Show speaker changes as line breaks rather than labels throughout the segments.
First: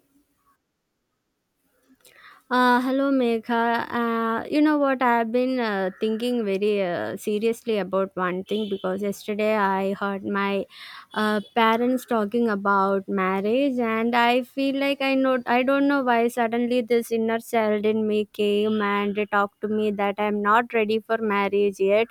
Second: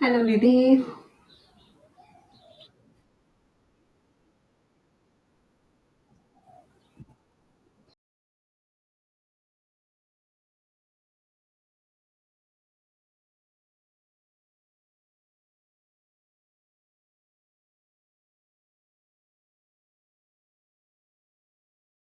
Hello, Nidhi.
Hello, Megha. You know what? I've been thinking very seriously about one thing because yesterday I heard my parents talking about marriage, and I feel like I know I don't know why suddenly this inner child in me came and talked to me that I'm not ready for marriage yet,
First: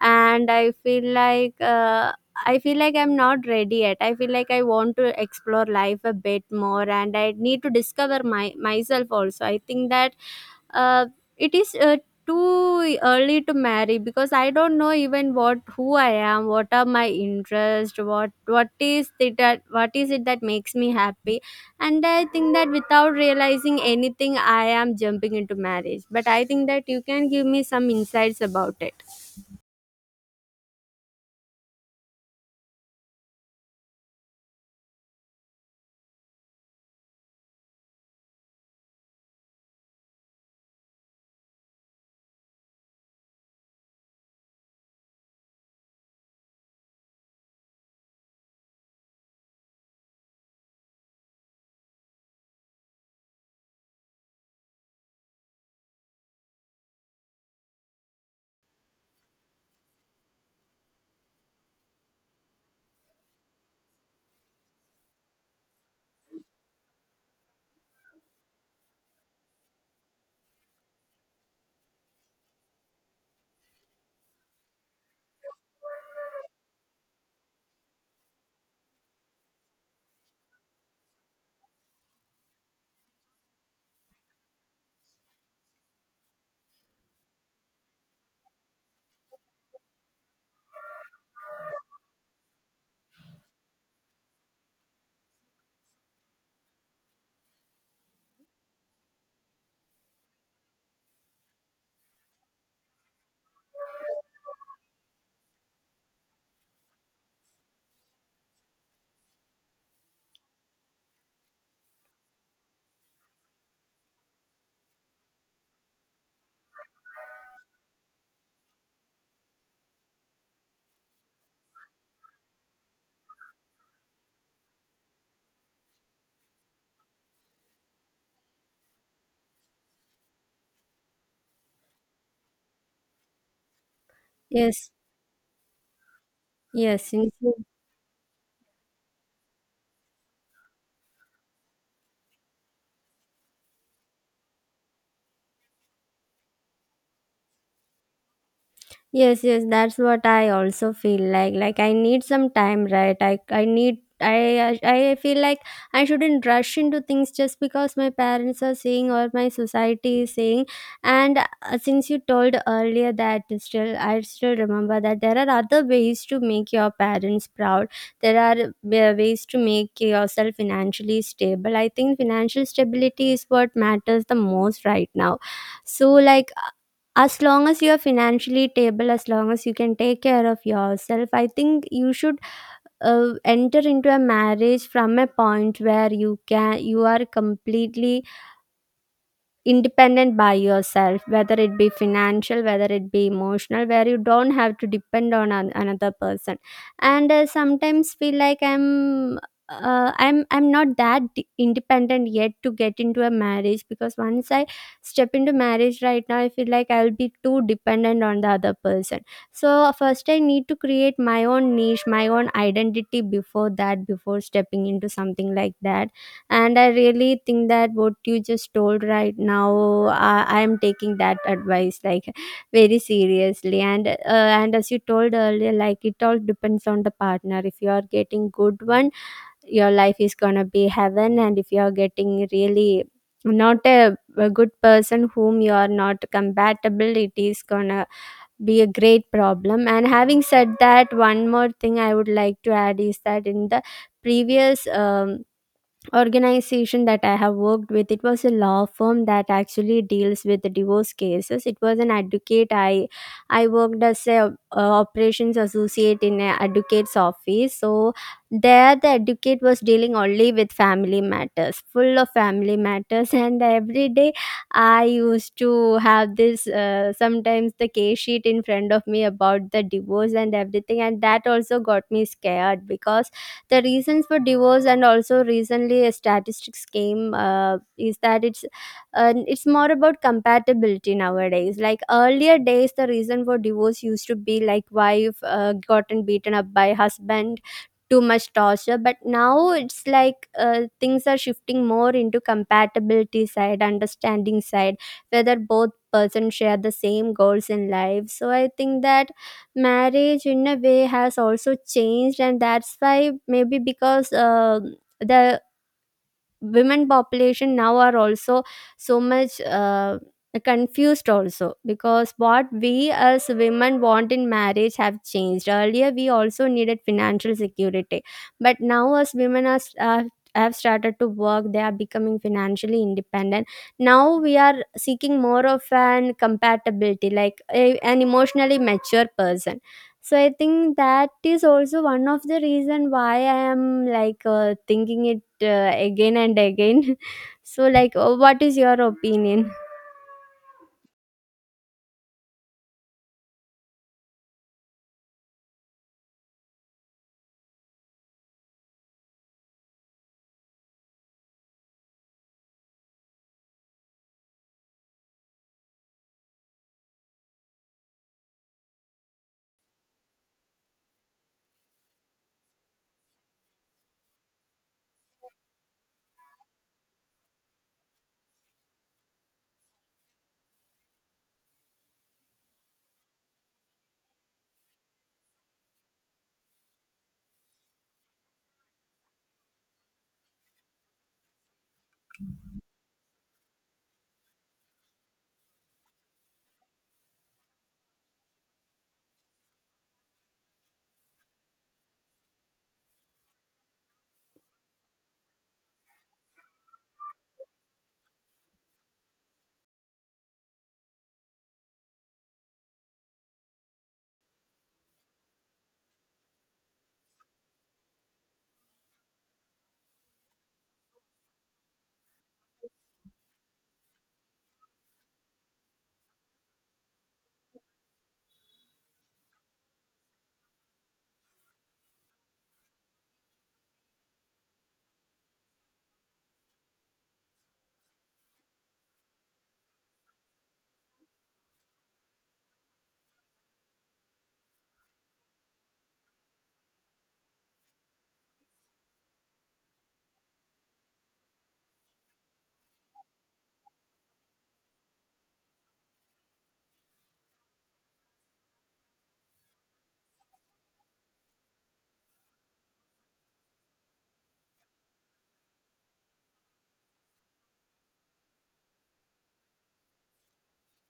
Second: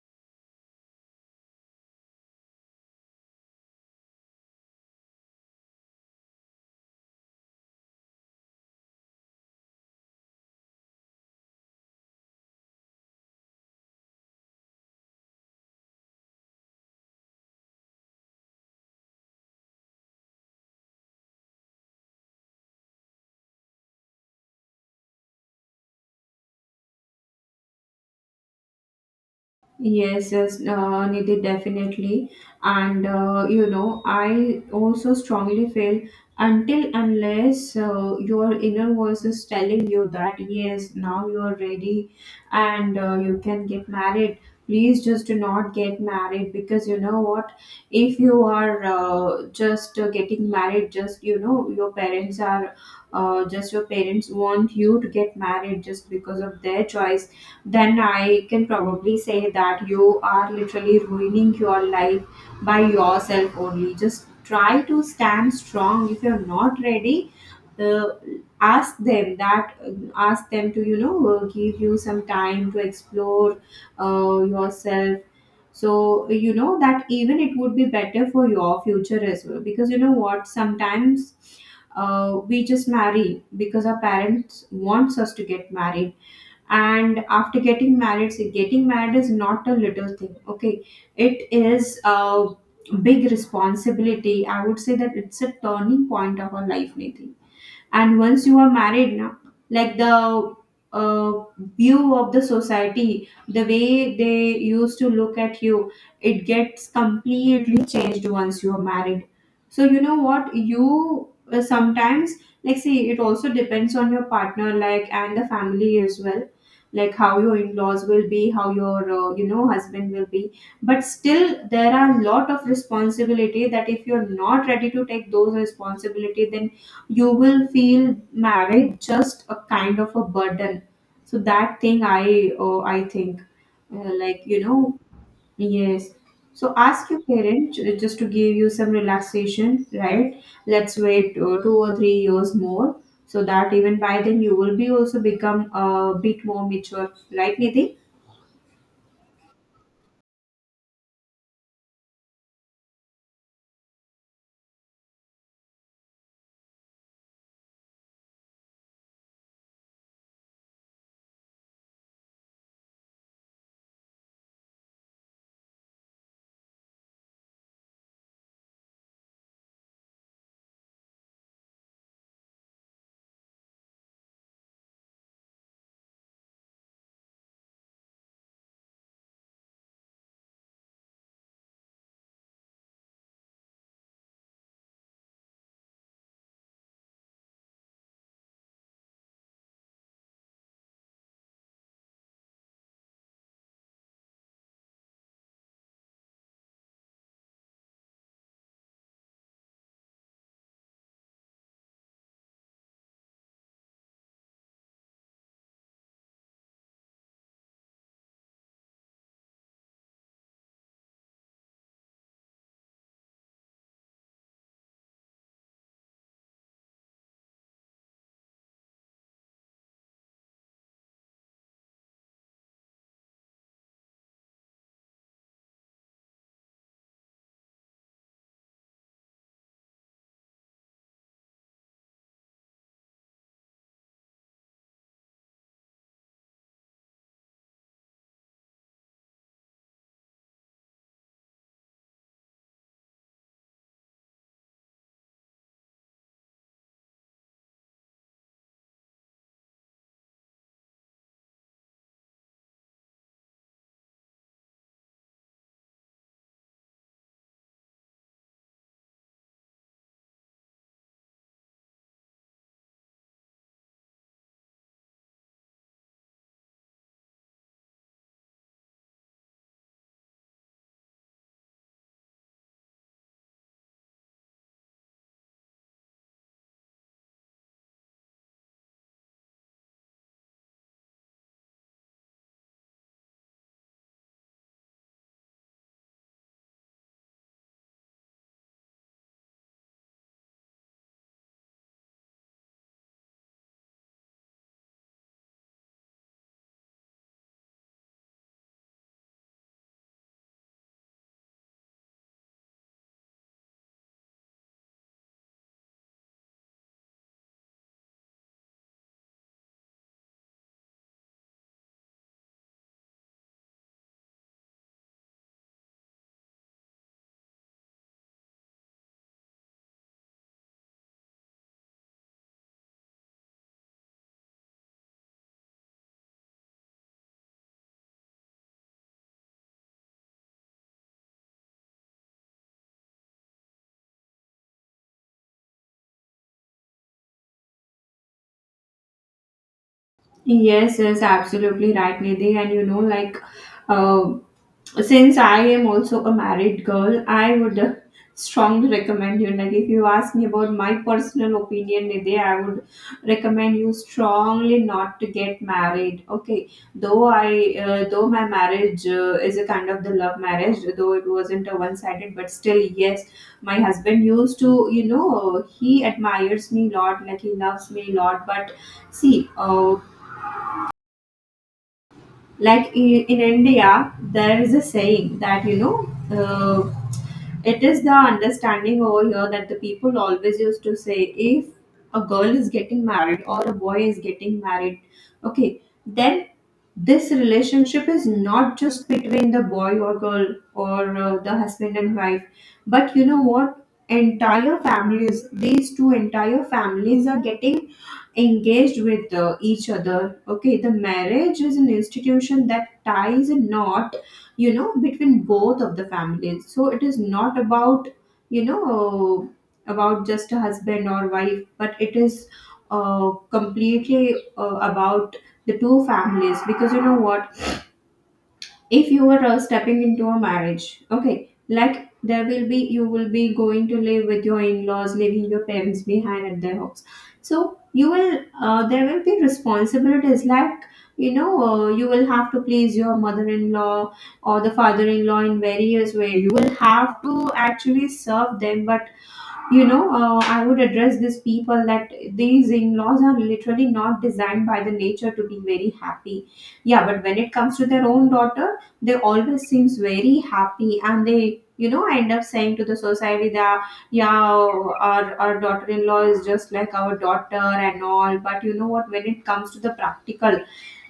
and I feel like I'm not ready yet. I feel like I want to explore life a bit more and I need to discover my myself also. I think that uh, it is too early to marry because I don't know even what who I am, what are my interests, what is it that makes me happy, and I think that without realizing anything, I am jumping into marriage. But I think that you can give me some insights about it.
Yes, yes, Nidhi, definitely. And you know, I also strongly feel until unless your inner voice is telling you that yes, now you are ready and you can get married. Please just do not get married because you know what? If you are just getting married, just you know, your parents are just your parents want you to get married just because of their choice, then I can probably say that you are literally ruining your life by yourself only. Just try to stand strong. If you're not ready, uh, ask them that, ask them to, you know, give you some time to explore yourself. So, you know, that even it would be better for your future as well. Because, you know what, sometimes we just marry because our parents wants us to get married, and after getting married, so getting married is not a little thing, okay, it is a big responsibility. I would say that it's a turning point of our life, Nidhi. And once you are married now, like the uh, view of the society, the way they used to look at you, it gets completely changed once you are married. So you know what, you sometimes, like, see, it also depends on your partner, like, and the family as well, like how your in-laws will be, how your you know husband will be. But still, there are a lot of responsibility that if you're not ready to take those responsibility, then you will feel marriage just a kind of a burden. So that thing, I think, like, you know,
Yes,
yes. So ask
yes,
your parent just to give you some relaxation, right? Let's wait 2 or 3 years more, so that even by then you will be also become a bit more mature, right, Nidhi?
yes, yes, that's what I also feel like. Like I need some time, right? I feel like I shouldn't rush into things just because my parents are saying or my society is saying. And since you told earlier that it's still I still remember that there are other ways to make your parents proud. There are ways to make yourself financially stable. I think financial stability is what matters the most right now. So like as long as you're financially stable, as long as you can take care of yourself, I think you should enter into a marriage from a point where you are completely independent by yourself, whether it be financial, whether it be emotional, where you don't have to depend on another person. And sometimes feel like I'm not that independent yet to get into a marriage, because once I step into marriage right now I feel like I'll be too dependent on the other person. So first I need to create my own niche, my own identity before that, before stepping into something like that. And I really think that what you just told right now, I am taking that advice like very seriously. And and as you told earlier, like it all depends on the partner. If you are getting good one, your life is gonna be heaven, and if you are getting really not a good person whom you are not compatible, it is gonna be a great problem. And having said that, one more thing I would like to add is that in the previous organization that I have worked with, it was a law firm that actually deals with the divorce cases. It was an advocate. I worked as a operations associate in an advocate's office. So there, the advocate was dealing only with family matters, full of family matters, and every day I used to have this sometimes the case sheet in front of me about the divorce and everything, and that also got me scared because the reasons for divorce, and also recently a statistics came is that it's more about compatibility nowadays. Like earlier days the reason for divorce used to be like wife gotten beaten up by husband, too much torture, but now it's like things are shifting more into compatibility side, understanding side, whether both persons share the same goals in life. So I think that marriage in a way has also changed, and that's why maybe because the women population now are also so much confused also, because what we as women want in marriage have changed. Earlier we also needed financial security, but now as are have started to work, they are becoming financially independent. Now we are seeking more of an compatibility, like an emotionally mature person. So I think that is also one of the reason why I am like thinking it again and again. So, like, oh, what is your opinion?
Yes, yes, absolutely right, Nidhi. And you know, like, uh, since I am also a married girl, I would strongly recommend you. Like, if you ask me about my personal opinion, Nidhi, I would recommend you strongly not to get married. Okay, though my marriage is a kind of the love marriage, though it wasn't a one-sided, but still, yes, my husband used to, you know, he admires me a lot, like he loves me a lot. But see, like in India, there is a saying that, you know, uh, it is the understanding over here that the people always used to say, if a girl is getting married or a boy is getting married, okay, then this relationship is not just between the boy or girl or the husband and wife, but you know what, entire families, these two entire families are getting engaged with each other. Okay, the marriage is an institution that ties a knot, you know, between both of the families. So it is not about, you know, about just a husband or wife, but it is completely about the two families. Because you know what, if you were stepping into a marriage, okay, like there will be, you will be going to live with your in-laws, leaving your parents behind at their house. So you will, there will be responsibilities, like, you know, you will have to please your mother-in-law or the father-in-law in various way. You will have to actually serve them. But you know, I would address these people that these in laws are literally not designed by the nature to be very happy. Yeah, but when it comes to their own daughter, they always seems very happy, and they, you know, end up saying to the society that, yeah, our daughter in law is just like our daughter and all. But you know what, when it comes to the practical,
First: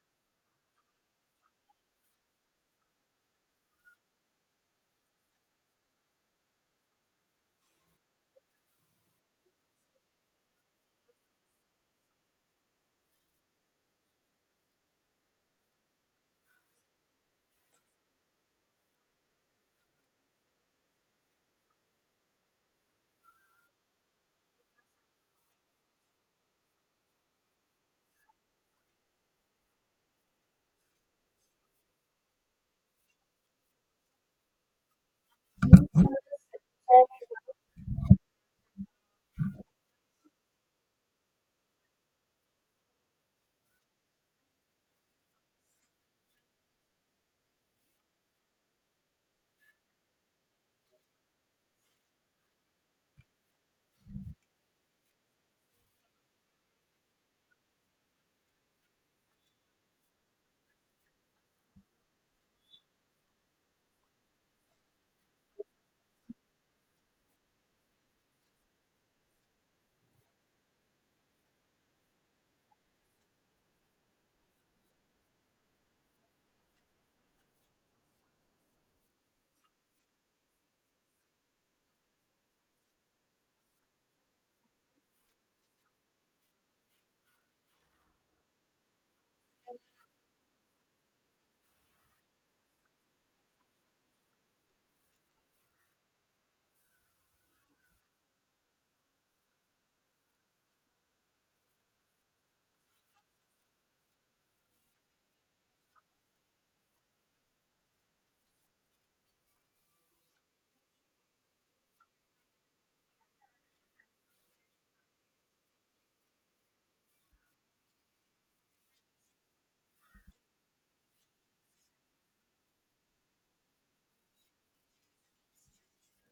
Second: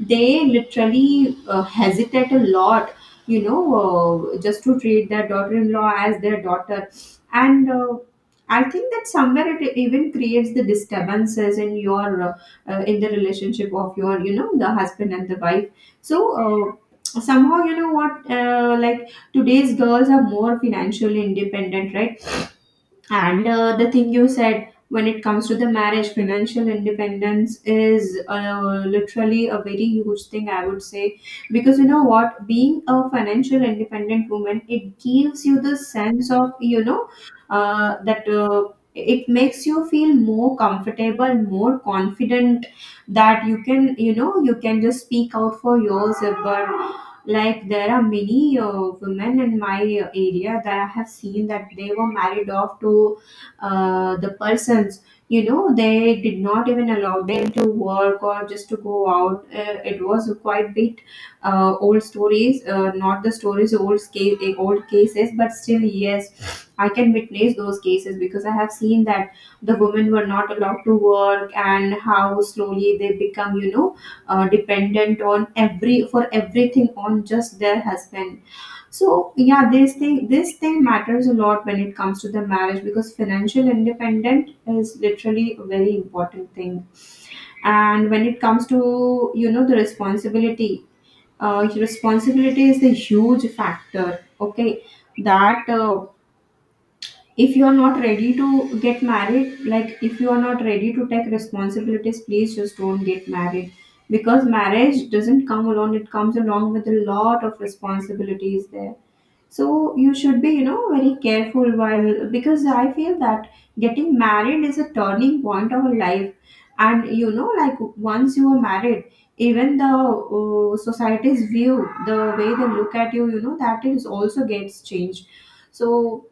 they literally hesitate a lot, you know, just to treat their daughter in law as their daughter. And I think that somewhere it even creates the disturbances in your in the relationship of your, you know, the husband and the wife. So somehow, you know what, like today's girls are more financially independent, right? And the thing you said, when it comes to the marriage, financial independence is literally a very huge thing, I would say. Because you know what? Being a financial independent woman, it gives you the sense of, you know, that it makes you feel more comfortable, more confident, that you can, you know, you can just speak out for yourself. But like, there are many women in my area that I have seen, that they were married off to the persons. You know, they did not even allow them to work or just to go out. It was quite bit old stories, not the stories, old case, old cases, but still, yes, I can witness those cases because I have seen that the women were not allowed to work and how slowly they become, you know, dependent on every for everything on just their husband. So yeah, this thing matters a lot when it comes to the marriage, because financial independent is literally a very important thing. And when it comes to, you know, the responsibility, responsibility is the huge factor. Okay, that if you are not ready to get married, like if you are not ready to take responsibilities, please just don't get married, because marriage doesn't come alone, it comes along with a lot of responsibilities there. So you should be, you know, very careful while, because I feel that getting married is a turning point of a life. And you know, like once you are married, even the society's view, the way they look at you, you know, that is also gets changed. So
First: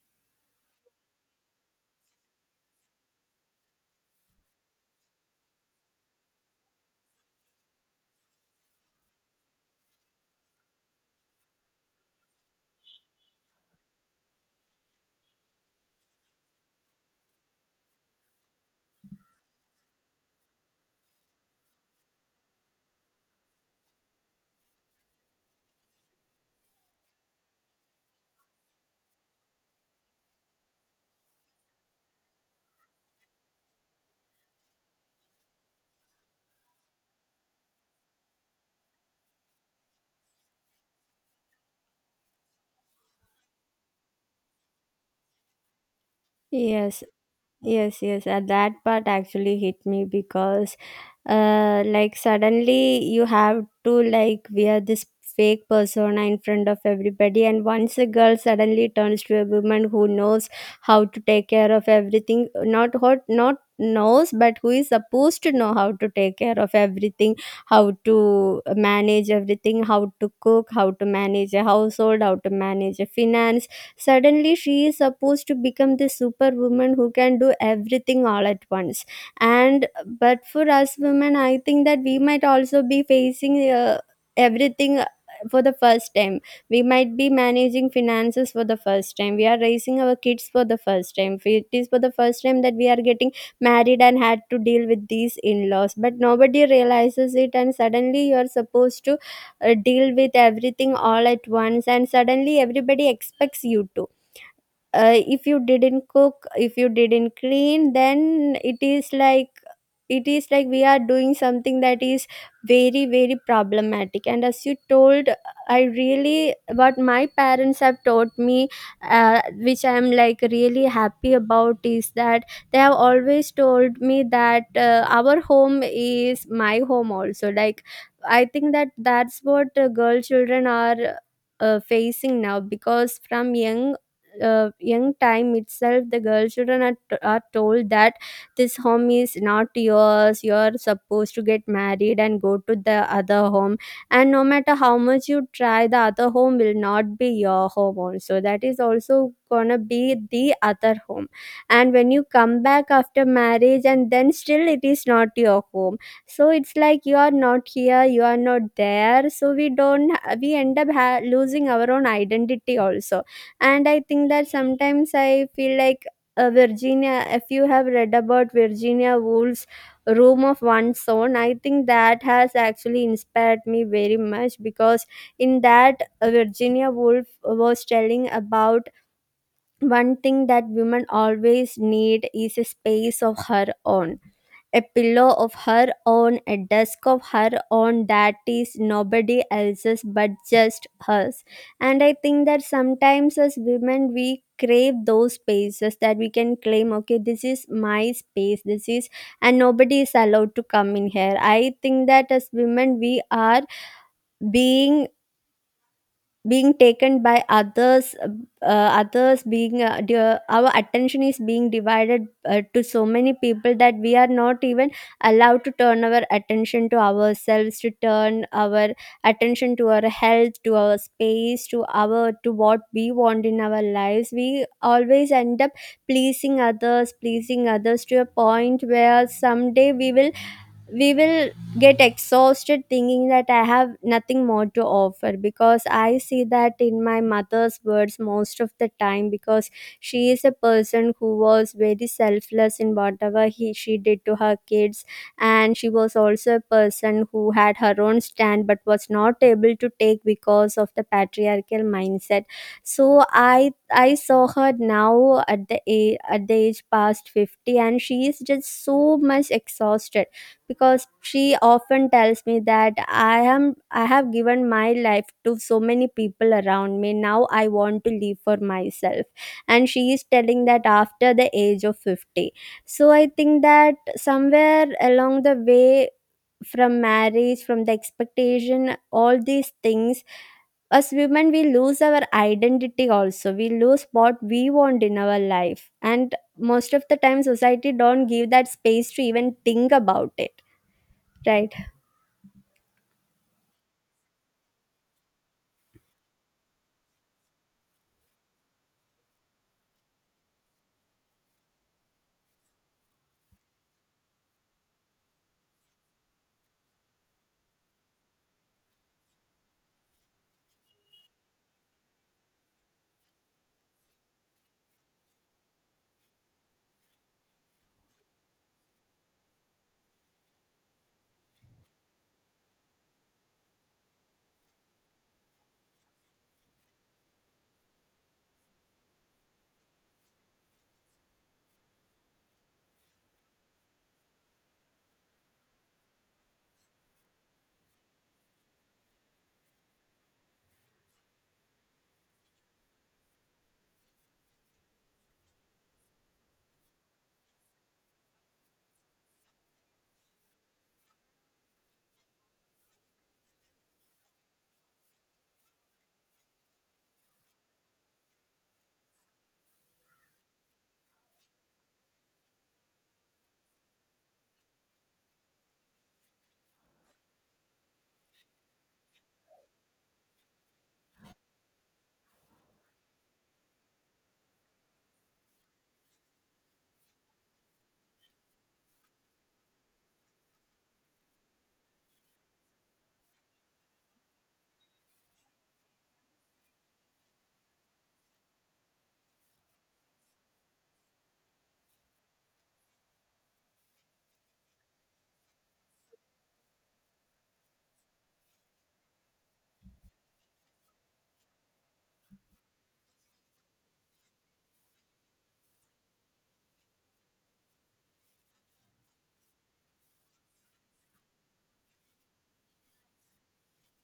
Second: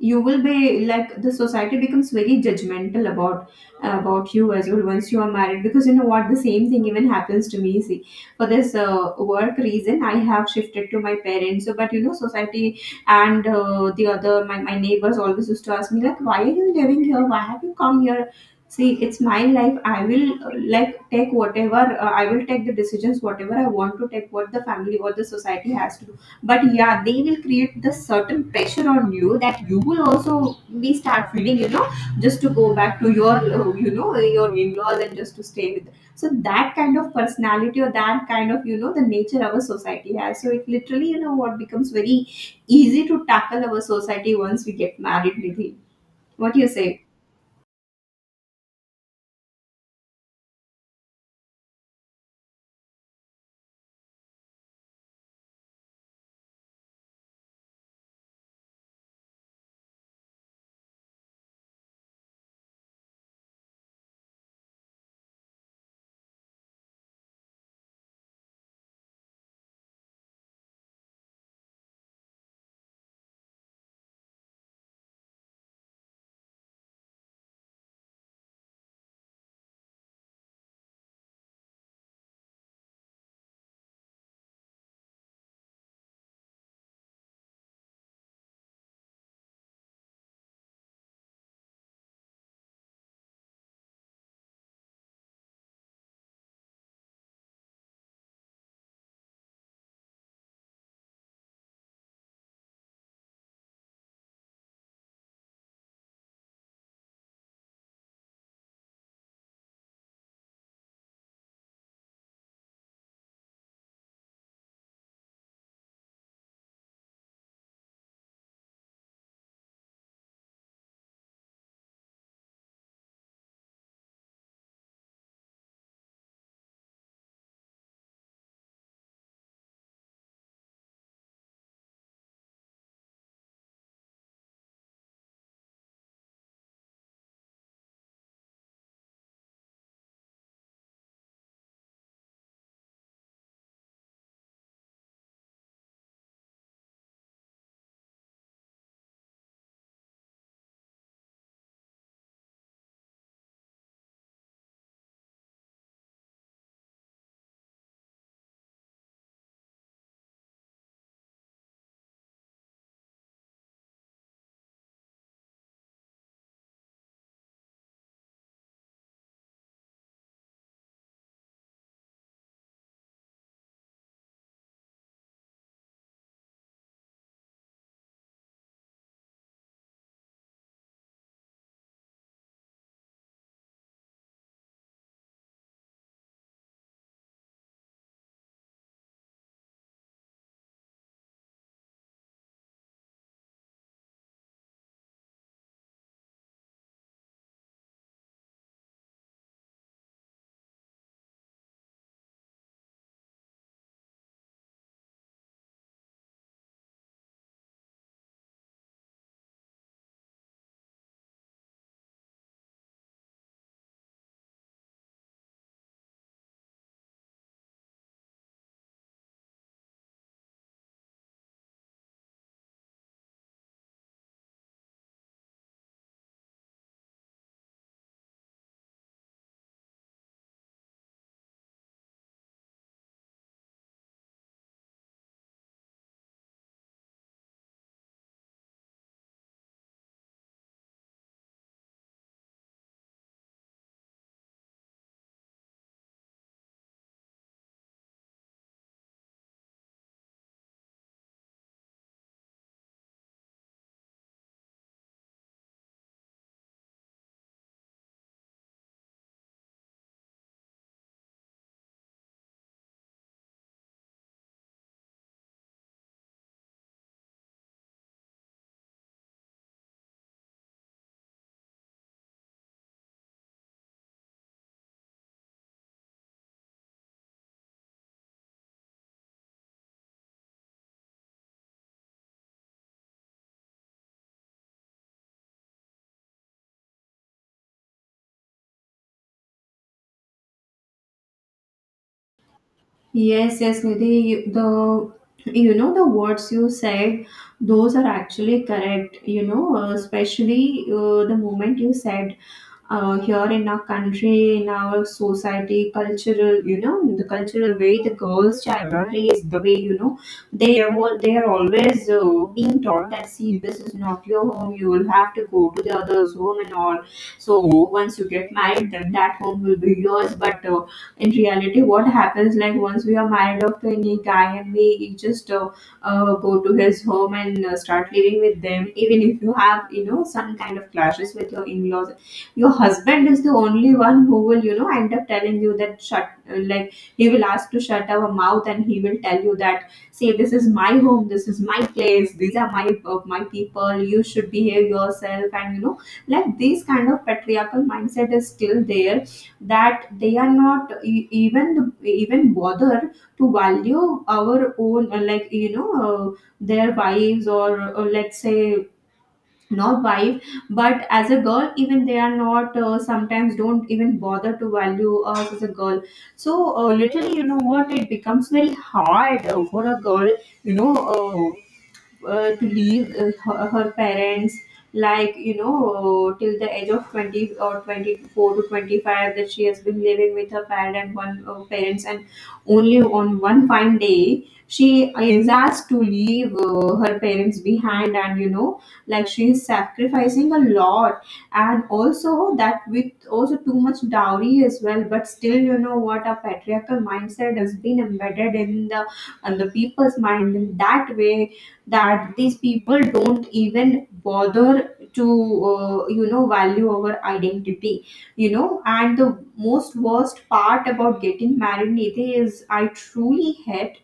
you will be like, the society becomes very judgmental about you as well, once you are married. Because you know what, the same thing even happens to me. See, for this work reason, I have shifted to my parents. So but you know, society and the other my neighbors always used to ask me like, why are you living here, why have you come here? See, it's my life, I will like take whatever, I will take the decisions whatever I want to take, what the family or the society has to. But yeah, they will create this certain pressure on you that you will also be start feeling, you know, just to go back to your you know your in-laws and just to stay with. So that kind of personality or that kind of, you know, the nature our society has, so it literally, you know what, becomes very easy to tackle our society once we get married, Nidhi. What do you say?
Yes, yes, yes. At that part actually hit me because like suddenly you have to like wear this fake persona in front of everybody. And once a girl suddenly turns to a woman who knows how to take care of everything, not what not knows, but who is supposed to know how to take care of everything, how to manage everything, how to cook, how to manage a household, how to manage a finance, suddenly she is supposed to become this superwoman who can do everything all at once. And but for us women, I think that we might also be facing everything for the first time. We might be managing finances for the first time, we are raising our kids for the first time, it is for the first time that we are getting married and had to deal with these in-laws, but nobody realizes it. And suddenly you're supposed to deal with everything all at once, and suddenly everybody expects you to if you didn't cook, if you didn't clean, then it is like we are doing something that is very very problematic. And as you told, I really what my parents have taught me, uh, which I am like really happy about, is that they have always told me that our home is my home also. Like I think that that's what girl children are facing now, because from young young time itself the girl children are told that this home is not yours, you're supposed to get married and go to the other home. And no matter how much you try, the other home will not be your home also, that is also gonna be the other home. And when you come back after marriage, and then still it is not your home. So it's like you are not here, you are not there, so we don't we end up losing our own identity also. And I think that sometimes I feel like Virginia, if you have read about Virginia Woolf's Room of One's Own, I think that has actually inspired me very much, because in that, Virginia Woolf was telling about one thing that women always need is a space of her own, a pillow of her own, a desk of her own, that is nobody else's but just hers. And I think that sometimes as women, we crave those spaces that we can claim, okay, this is my space, this is, and nobody is allowed to come in here. I think that as women, we are being being taken by others, others being our attention is being divided to so many people, that we are not even allowed to turn our attention to ourselves, to turn our attention to our health, to our space, to our to what we want in our lives. We always end up pleasing others to a point where someday we will we will get exhausted, thinking that I have nothing more to offer. Because I see that in my mother's words most of the time, because she is a person who was very selfless in whatever she did to her kids. And she was also a person who had her own stand but was not able to take because of the patriarchal mindset. So I saw her now at at the age past 50, and she is just so much exhausted, because she often tells me that I have given my life to so many people around me, now I want to live for myself. And she is telling that after the age of 50. So I think that somewhere along the way, from marriage, from the expectation, all these things, as women we lose our identity also, we lose what we want in our life, and most of the time society don't give that space to even think about it, right?
Yes, yes, Nidhi, the, you know, the words you said, those are actually correct. You know, especially the moment you said, here in our country, in our society, cultural, you know, the cultural way the girls' childhood is, the way, you know, they are always being taught that, see, this is not your home. You will have to go to the other's home and all. So once you get married, then that home will be yours. But in reality, what happens, like, once we are married off to any guy and we just go to his home and start living with them, even if you have, you know, some kind of clashes with your in laws, your husband is the only one who will, you know, end up telling you that shut, like he will ask to shut our mouth and he will tell you that see, this is my home, this is my place, these are my my people, you should behave yourself. And you know, like, this kind of patriarchal mindset is still there, that they are not even bother to value our own, like, you know, their wives, or let's say not wife, but as a girl, even they are not sometimes don't even bother to value us as a girl. So literally, you know what, it becomes very hard for a girl, you know uh, to leave her parents, like, you know, till the age of 20 or 24 to 25, that she has been living with her parents, and only on one fine day she is asked to leave her parents behind. And you know, like, she is sacrificing a lot, and also that with also too much dowry as well. But still, you know what, a patriarchal mindset has been embedded in the and the people's mind in that way, that these people don't even bother to you know, value our identity, you know. And the most worst part about getting married, Nidhi, is I truly hate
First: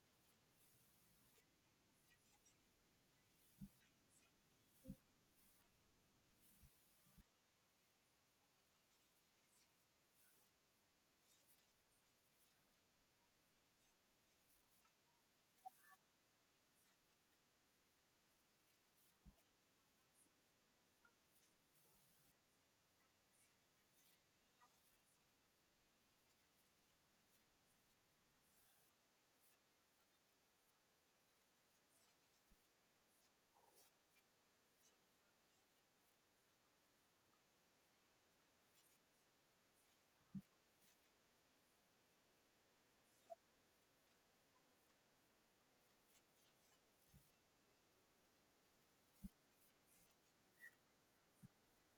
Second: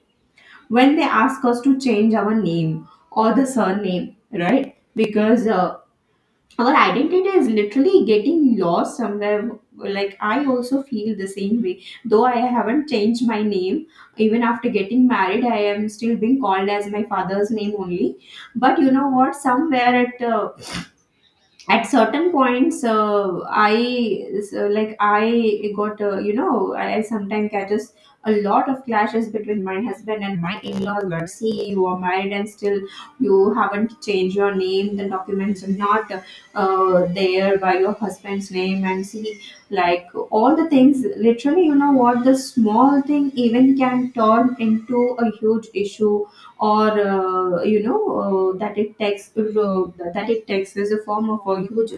when they ask us to change our name or the surname, right? Because our identity is literally getting lost somewhere. Like, I also feel the same way, though I haven't changed my name. Even after getting married, I am still being called as my father's name only. But you know what, somewhere it at certain points I, so, like, I got you know, I sometimes catches a lot of clashes between my husband and my in-laws. But see, you are married and still you haven't changed your name, the documents are not there by your husband's name, and see, like, all the things, literally, you know what, the small thing even can turn into a huge issue or you know, uh, that it takes uh, that it takes is a form of a huge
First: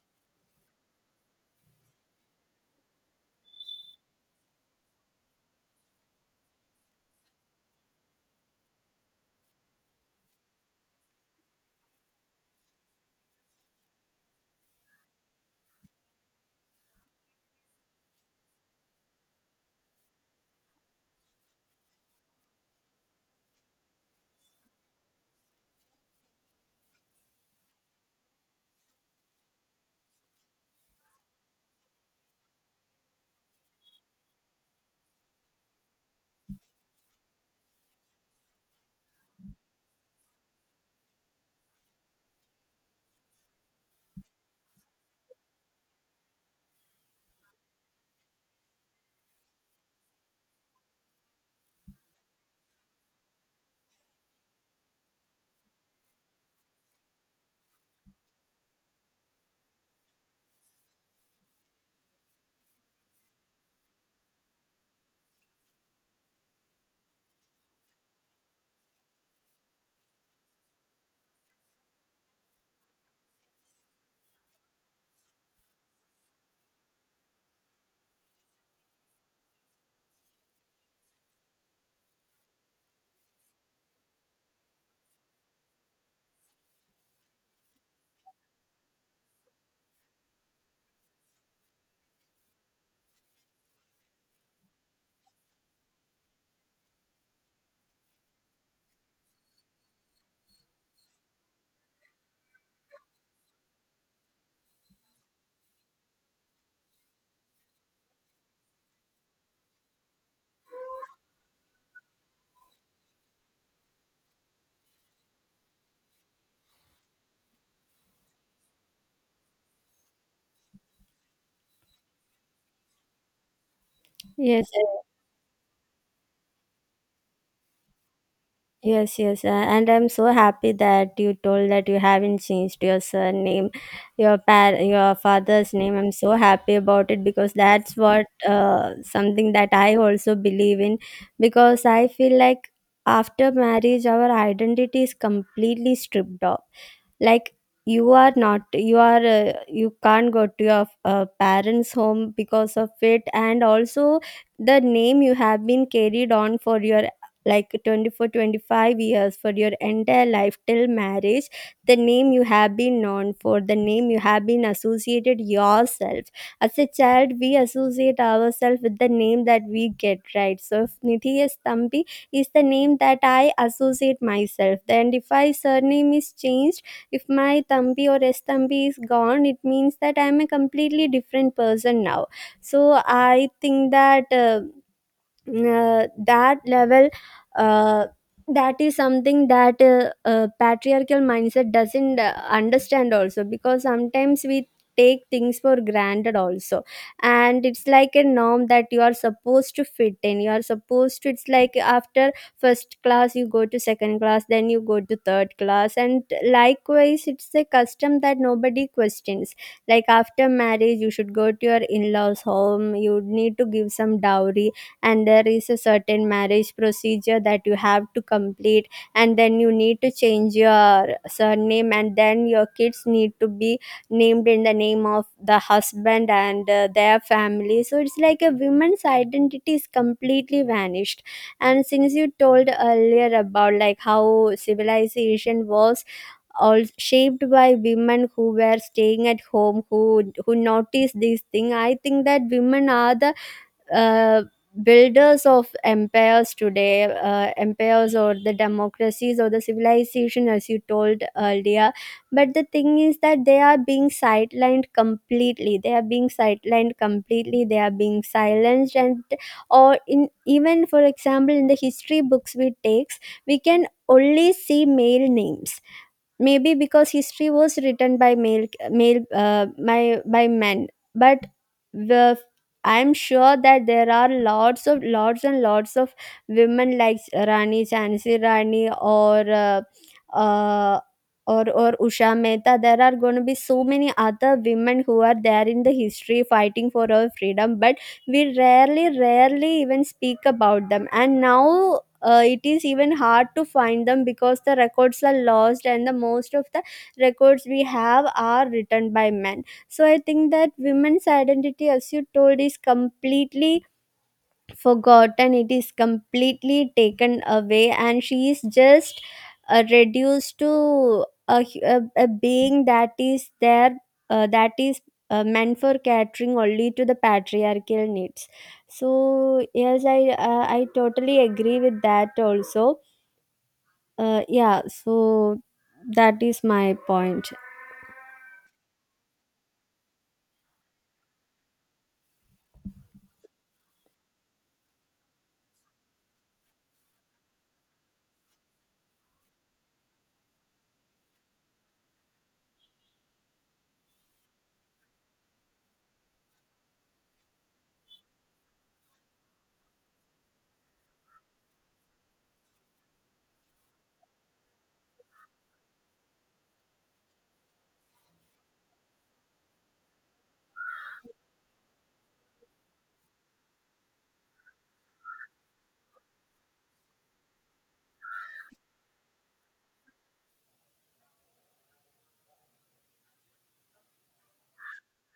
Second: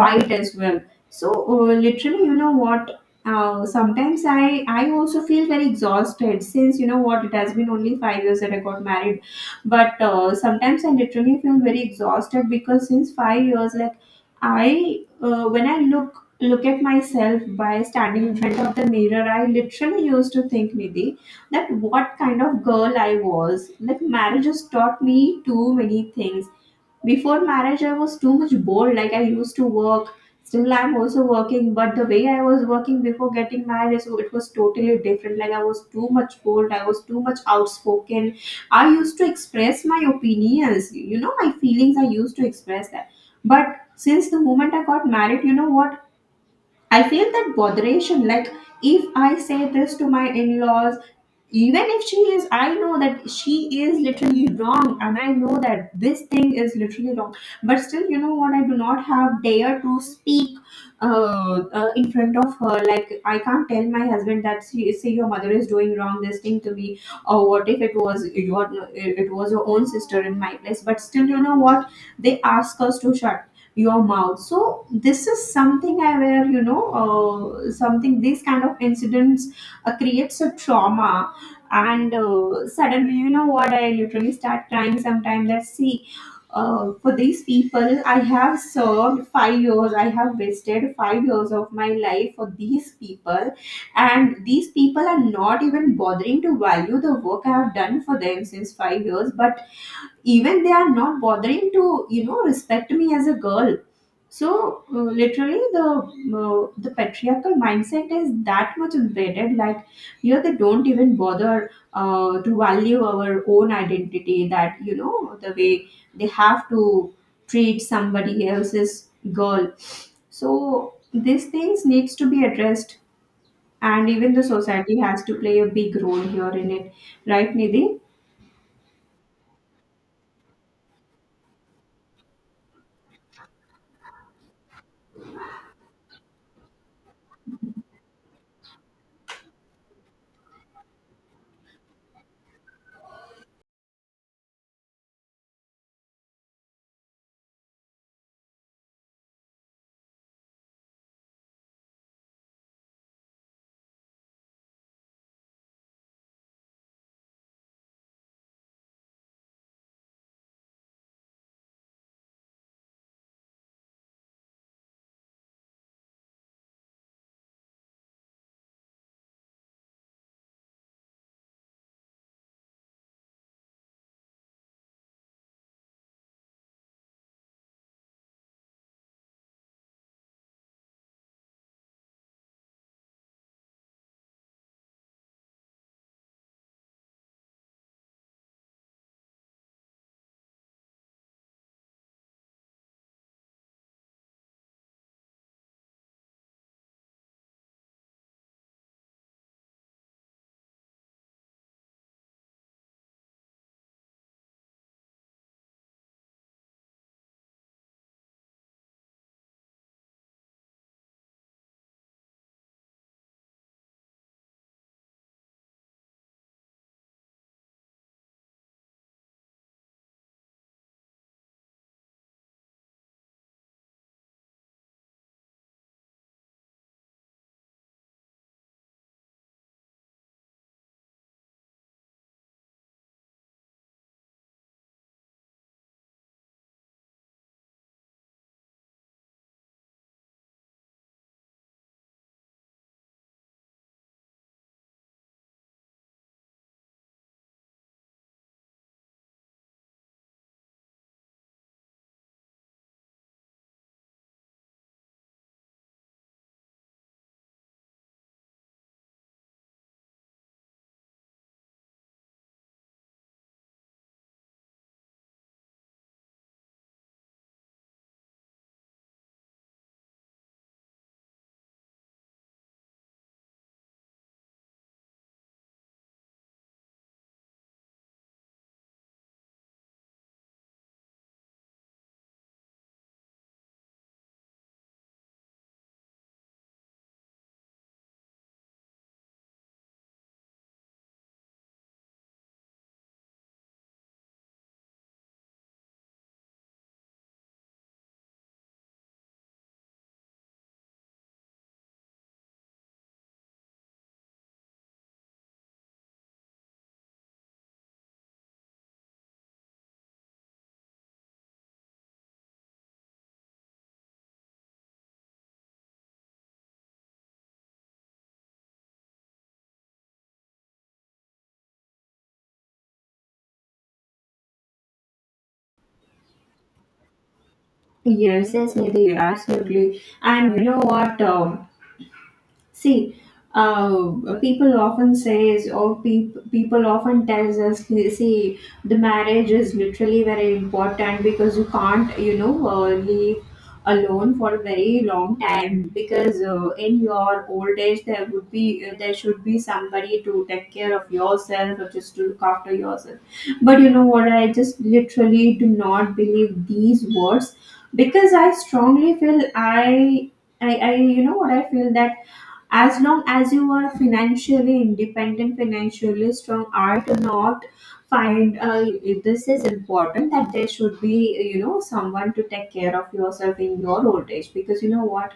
fight as well. So literally, you know what, sometimes I also feel very exhausted, since, you know what, it has been only 5 years that I got married. But sometimes I literally feel very exhausted because since 5 years, like, I when I look at myself by standing in front of the mirror, I literally used to think, Nidhi, that what kind of girl I was. Like, marriage has taught me too many things. Before marriage, I was too much bored. Like, I used to work. Still, I'm also working, but the way I was working before getting married, so it was totally different. Like, I was too much bold, I was too much outspoken. I used to express my opinions, you know, my feelings, I used to express that. But since the moment I got married, you know what, I feel that botheration. Like, if I say this to my in-laws, even if she is, I know that she is literally wrong, and I know that this thing is literally wrong. But still, you know what, I do not have dare to speak uh, in front of her. Like, I can't tell my husband that, see, say your mother is doing wrong this thing to me, or what if it was your own sister in my place? But still, you know what, they ask us to shut your mouth. So this is something, I, where, you know, something, these kind of incidents creates a trauma. And suddenly, you know what, I literally start crying sometimes. Let's see, for these people I have served 5 years, I have wasted 5 years of my life for these people, and these people are not even bothering to value the work I have done for them since 5 years. But even they are not bothering to, you know, respect me as a girl. So literally the patriarchal mindset is that much embedded, like, here they don't even bother to value our own identity, that, you know, the way they have to treat somebody else's girl. So these things needs to be addressed, and even the
Yes,
society has to play a big role here in it, right, Nidhi?
yes, yes. And I'm so happy that you told that you haven't changed your surname, your your father's name. I'm so happy about it because that's what something that I also believe in, because I feel like after marriage our identity is completely stripped off. Like, you are not you are you can't go to your parents home because of it. And also the name you have been carried on for your like 24 25 years, for your entire life till marriage, the name you have been known for, the name you have been associated yourself. As a child we associate ourselves with the name that we get, right? So if Nithi is Thampi is the name that I associate myself, then if I surname is changed, if my Tambi or S Tambi is gone, it means that I am a completely different person now. So I think that that level uh, that is something that patriarchal mindset doesn't understand also, because sometimes we take things for granted also. And it's like a norm that you are supposed to fit in, you are supposed to, it's like after first class you go to second class, then you go to third class, and likewise it's a custom that nobody questions. Like after marriage you should go to your in-laws home, you need to give some dowry, and there is a certain marriage procedure that you have to complete, and then you need to change your surname, and then your kids need to be named in the name of the husband and their family. So it's like a woman's identity is completely vanished. And since you told earlier about like how civilization was all shaped by women who were staying at home, who noticed these thing, I think that women are the uh, builders of empires today, empires or the democracies or the civilization, as you told earlier. But the thing is that they are being sidelined completely. They are being sidelined completely. They are being silenced, and or in even, for example, in the history books we takes, we can only see male names, maybe because history was written by men. But the, I'm sure that there are lots and lots of women like Rani Chansi Rani uh, or Usha Mehta. There are going to be so many other women who are there in the history fighting for our freedom, but we rarely even speak about them. And now, it is even hard to find them because the records are lost, and the most of the records we have are written by men. So I think that women's identity, as you told, is completely forgotten, it is completely taken away, and she is just reduced to a being that is there, that is meant for catering only to the patriarchal needs. So yes, I totally agree with that also. Uh, yeah, so that is my point.
Yes, yes, Nidhi, absolutely. And you know what, see, uh, people often says or peop people often tells us, see, the marriage is literally very important because you can't, you know, leave alone for a very long time, because in your old age there would be there should be somebody to take care of yourself or just to look after yourself. But you know what, I just literally do not believe these words, because I strongly feel, I you know what, I feel that as long as you are financially independent, financially strong, are to not find, this is important that there should be, you know, someone to take care of yourself in your old age. Because you know what,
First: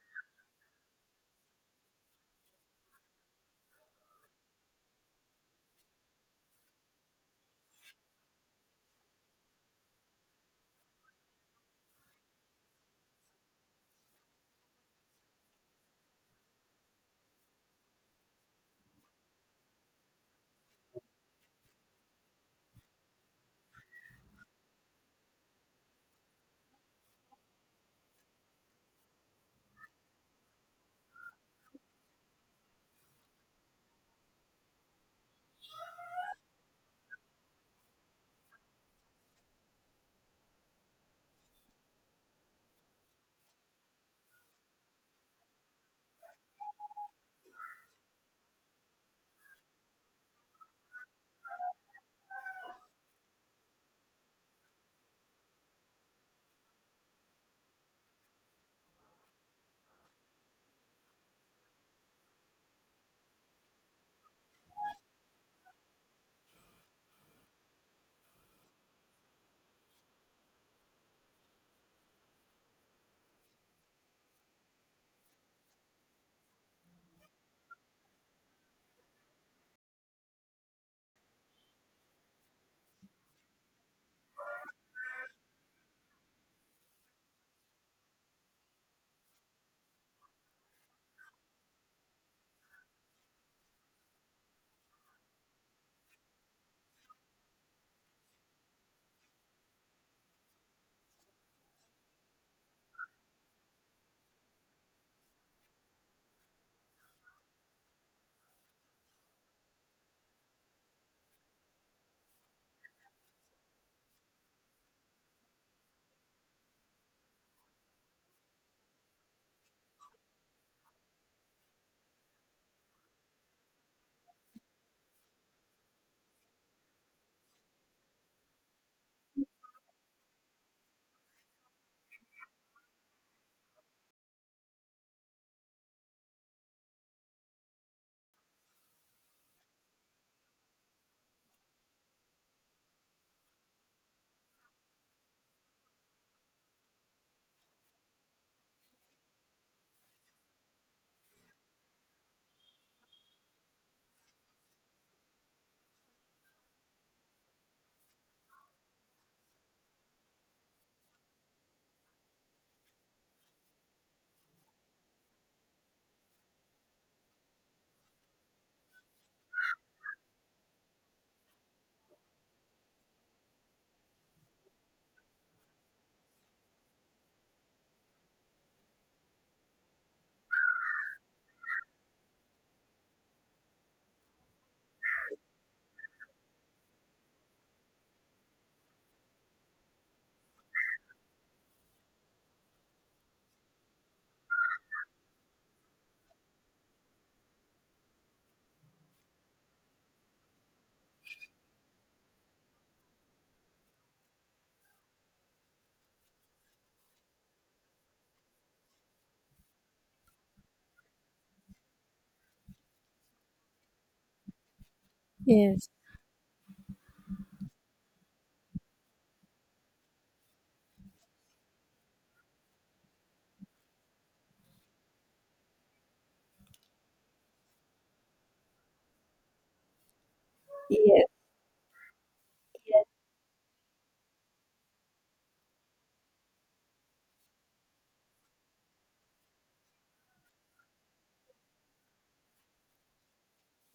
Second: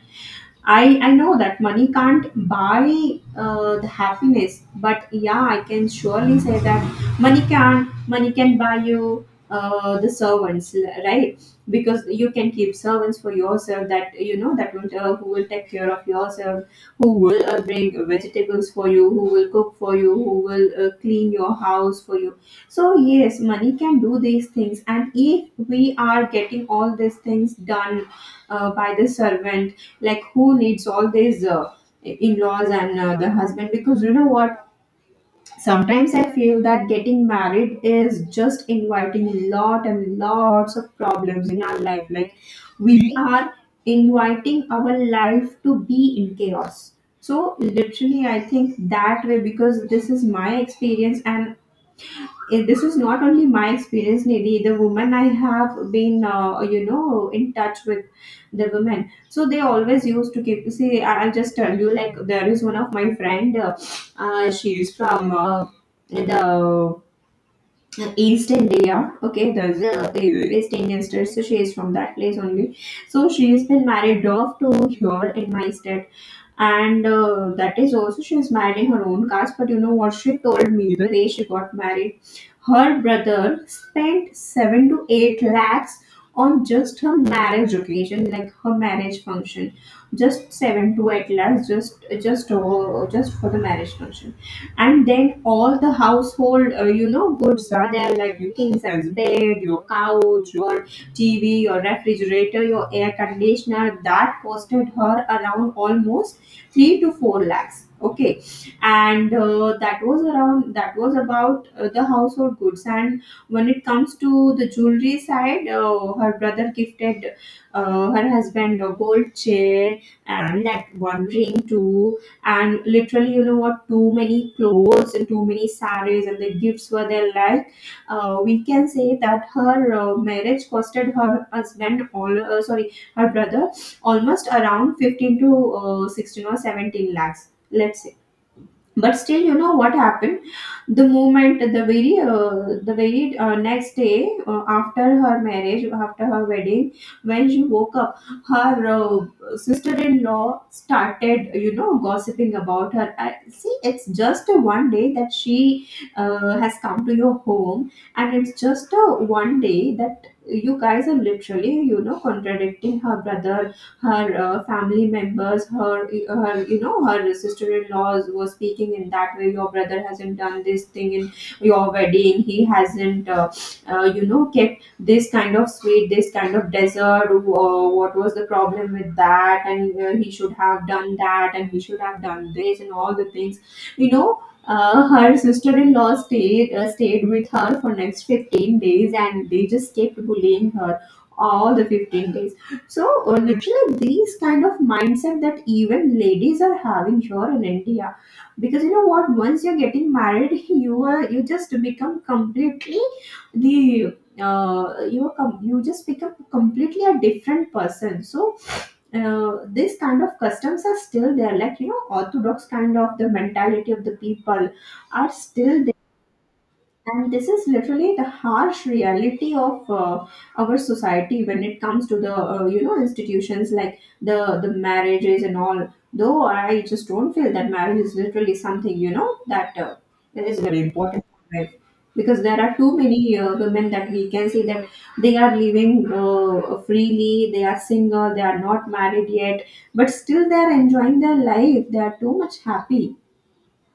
I know that money can't buy the happiness, but yeah, I can surely say that money can buy you the servants, right? Because you can keep servants for yourself that, you know, that will who will take care of yourself, who will bring vegetables for you, who will cook for you, who will clean your house for you. So yes, money can do these things, and if we are getting all these things done by the servant, like, who needs all these in-laws and the husband? Because you know what, sometimes I feel that getting married is just inviting lot and lots of problems in our life. Like, we are inviting our life to be in chaos. So literally, I think that way because this is my experience. And this is not only my experience, Nidhi. The women I have been you know, in touch with, the women, so they always used to keep, see, I'll just tell you, like, there is one of my friend she's from the east india, okay, there's east indian state, so she is from that place only. So she's been married off to here in my state. And that is also, she was married in her own caste. But you know what, she told me the day she got married, her brother spent 7 to 8 lakhs on just her marriage occasion, like her marriage function, just 7 to 8 lakhs, just for the marriage function. And then all the household you know, goods are there, like your king size bed, your couch, your TV, your refrigerator, your air conditioner, that costed her around almost 3 to 4 lakhs, okay. And that was around, that was about the household goods. And when it comes to the jewelry side, her brother gifted her husband a gold chain and that one ring too. And literally, you know what, too many clothes and too many sarees and the gifts were there. Like, we can say that her marriage costed her husband, all sorry, her brother, almost around 15 to 16 or 17 lakhs, let's say. But still, you know what happened, the moment, the very next day after her marriage, after her wedding, when she woke up, her sister-in-law started, you know, gossiping about her. I, see, it's just a one day that she has come to your home, and it's just a one day that you guys are literally, you know, contradicting. Her brother, her family members, her, her, you know, her sister-in-laws were speaking in that way, your brother hasn't done this thing in your wedding, he hasn't you know, kept this kind of sweet, this kind of dessert, what was the problem with that, and he should have done that and he should have done this and all the things, you know. Uh, her sister-in-law stayed with her for next 15 days, and they just kept bullying her all the 15 days. So literally, these kind of mindset that even ladies are having here in India, because you know what, once you're getting married, you are, you just become completely the you just become completely a different person. So this kind of customs are still there, like, you know, orthodox kind of the mentality of the people are still.
Yes.
And this is literally the harsh reality of our society when it comes to the you know, institutions like the marriages and all. Though I just don't feel that marriage is literally something, you know, that that is very
Yes.
important, right? Because there are too many women that we can see that they are living freely, they are single, they are not married yet, but still they are enjoying their life, they are too much happy.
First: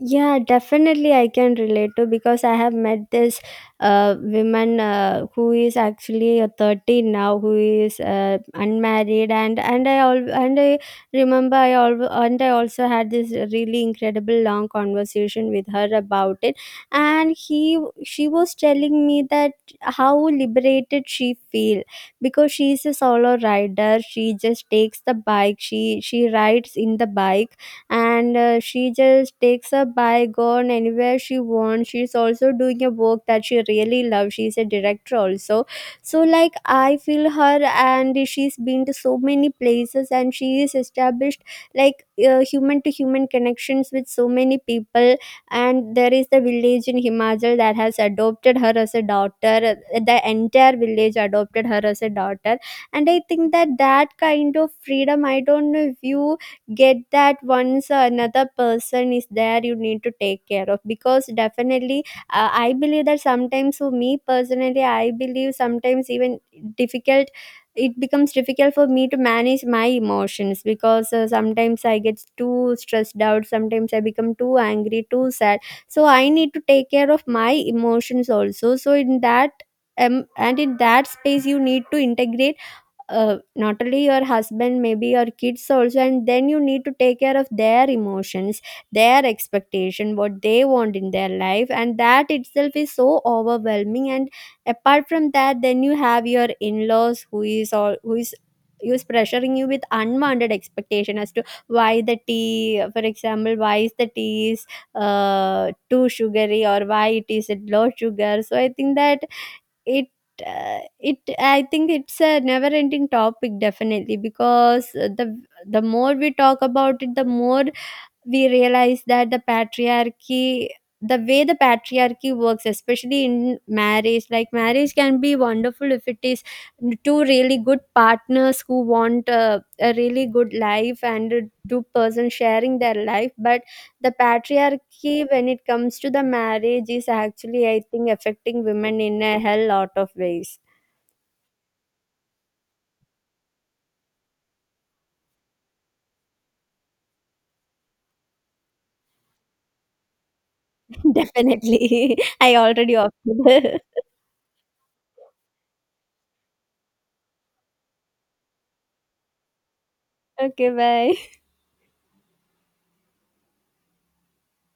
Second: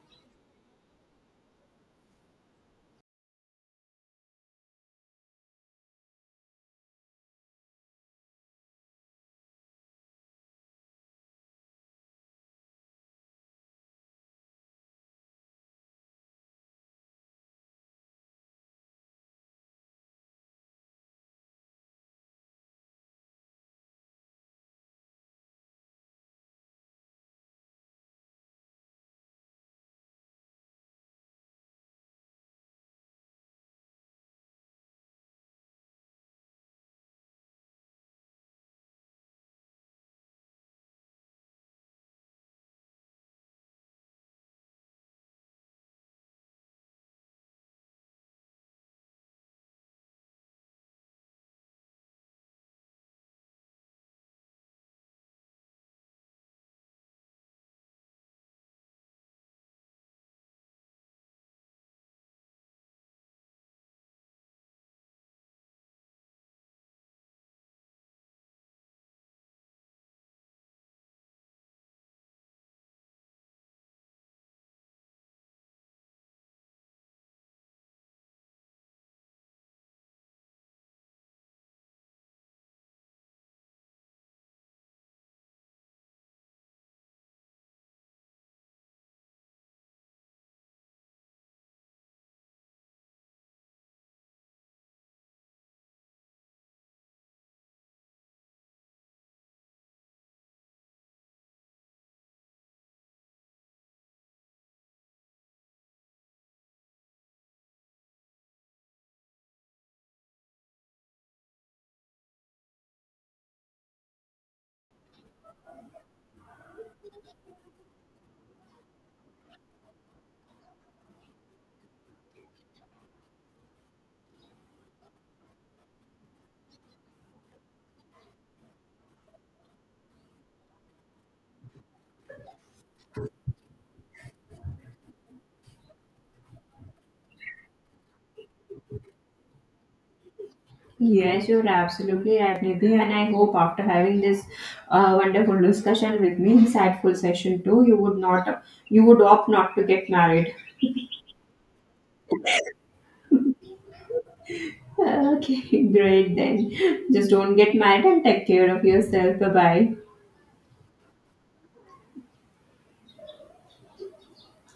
Yeah, definitely I can relate to, because I have met this woman who is actually a 30 now, who is unmarried, and I remember I al- and I also had this really incredible long conversation with her about it, and he she was telling me that how liberated she feel, because she is a solo rider. She just takes the bike, she rides in the bike, and she just takes a bike gone anywhere she wants. She's also doing a work that she really loves, she's a director also. So like I feel her, and she's been to so many places, and she is established like human to human connections with so many people. And there is the village in Himachal that has adopted her as a daughter, the entire village adopted her as a daughter. And I think that that kind of freedom, I don't know if you get that, once another person is there you need to take care of. Because definitely, I believe that sometimes, for me personally I believe, sometimes even difficult it becomes difficult for me to manage my emotions, because sometimes I get too stressed out, sometimes I become too angry, too sad. So I need to take care of my emotions also. So in that, and in that space you need to integrate not only your husband, maybe your kids also, and then you need to take care of their emotions, their expectation, what they want in their life. And that itself is so overwhelming, and apart from that, then you have your in-laws who is all who is pressuring you with unwanted expectation as to why the tea, for example, why is the tea is too sugary, or why it is at low sugar. So I think that it it I think it's a never ending topic, definitely, because the more we talk about it, the more we realize that the way the patriarchy works, especially in marriage. Like marriage can be wonderful if it is two really good partners who want a really good life, and two persons sharing their life. But the patriarchy, when it comes to the marriage, is actually, I think, affecting women in a hell lot of ways.
Yes, you're absolutely right, Nidhi. And I hope after having this wonderful discussion with me, insightful session too, you would opt not to get married.
Definitely. I already opted.
Okay, great then. Just don't get married and take care of yourself. Bye bye.
Okay, bye.